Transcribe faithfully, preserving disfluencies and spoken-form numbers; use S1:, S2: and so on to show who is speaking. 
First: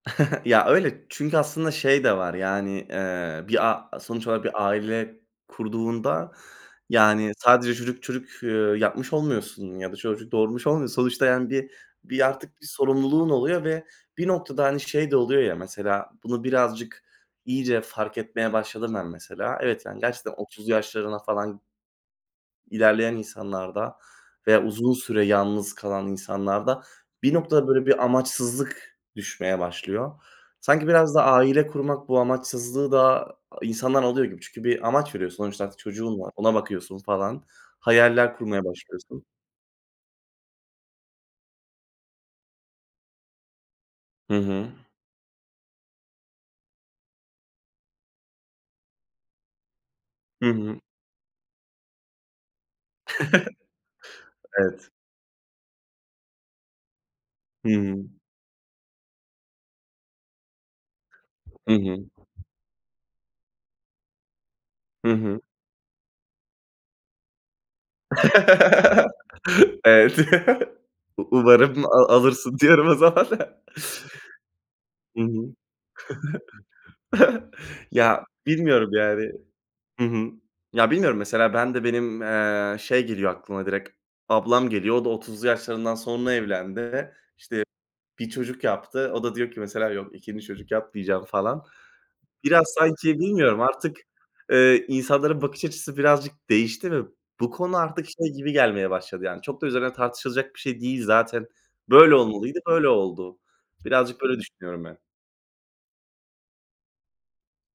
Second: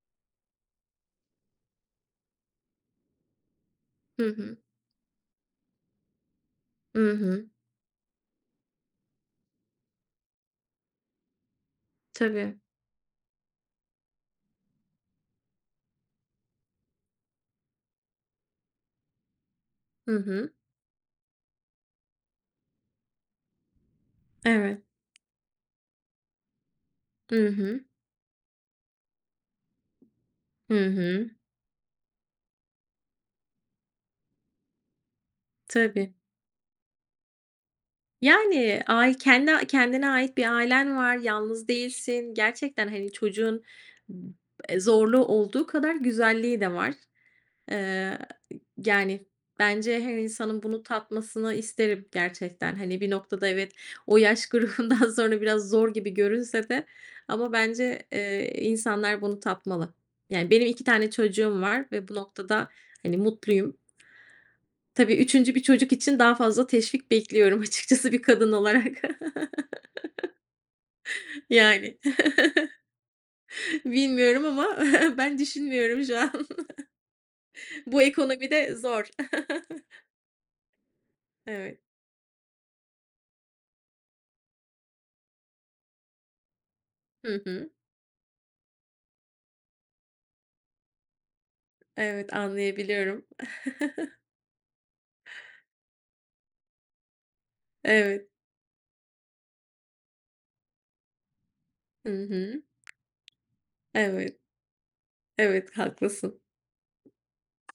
S1: Ya, öyle, çünkü aslında şey de var yani, eee, bir a
S2: Hı
S1: sonuç olarak
S2: hı.
S1: bir aile kurduğunda,
S2: Hı
S1: yani,
S2: hı.
S1: sadece çocuk çocuk, eee, yapmış olmuyorsun ya da çocuk doğurmuş olmuyorsun. Sonuçta yani, bir bir artık
S2: Tabii.
S1: bir sorumluluğun oluyor ve bir noktada, hani, şey de oluyor ya, mesela, bunu birazcık, iyice fark etmeye başladım ben mesela. Evet, yani,
S2: Hı
S1: gerçekten
S2: hı.
S1: otuzlu yaşlarına falan ilerleyen insanlarda veya
S2: Evet.
S1: uzun süre yalnız kalan insanlarda bir
S2: I
S1: noktada
S2: hı.
S1: böyle bir amaçsızlık düşmeye başlıyor.
S2: Hı
S1: Sanki, biraz da
S2: hı.
S1: aile kurmak bu amaçsızlığı da insandan alıyor gibi. Çünkü, bir amaç veriyorsun. Sonuçta
S2: Tabii.
S1: çocuğun var, ona bakıyorsun falan, hayaller kurmaya
S2: Yani, ay
S1: başlıyorsun.
S2: kendi kendine ait bir ailen var, yalnız değilsin. Gerçekten hani, çocuğun b
S1: Hı hı.
S2: eee, zorluğu olduğu kadar güzelliği de var, eee, y yani, bence her
S1: Hı
S2: insanın
S1: hı.
S2: bunu tatmasını isterim gerçekten. Hani, bir noktada evet, o yaş
S1: Evet.
S2: grubundan sonra biraz zor gibi görünse de ama
S1: Hıı.
S2: bence, eee, insanlar bunu tatmalı Yani, benim iki tane çocuğum
S1: Hı
S2: var
S1: hı.
S2: ve bu noktada hani, mutluyum.
S1: Hı
S2: Tabii
S1: hı.
S2: üçüncü bir çocuk için daha fazla teşvik bekliyorum açıkçası bir kadın olarak.
S1: Evet. U umarım a
S2: Yani,
S1: alırsın diyorum o zaman.
S2: bilmiyorum ama
S1: Hı
S2: ben
S1: hı.
S2: düşünmüyorum şu an. Bu
S1: Ya,
S2: ekonomide
S1: bilmiyorum
S2: zor.
S1: yani Hı hı. Ya, bilmiyorum mesela ben
S2: Eve
S1: de benim, eee, şey geliyor aklıma direkt, ablam geliyor. O da otuzlu yaşlarından sonra evlendi. İşte,
S2: Hı hı.
S1: bir çocuk yaptı. O da diyor ki: "mesela, yok ikinci çocuk yapmayacağım" falan.
S2: Evet,
S1: Biraz, sanki,
S2: anlayabiliyorum.
S1: bilmiyorum artık, eee, insanların bakış açısı birazcık değişti ve bu konu artık
S2: Eve
S1: şey gibi gelmeye başladı yani. Çok da üzerine tartışılacak bir şey değil zaten.
S2: Hı
S1: Böyle olmalıydı,
S2: hı.
S1: böyle oldu. Birazcık
S2: Evet.
S1: böyle düşünüyorum ben.
S2: Evet, haklısın.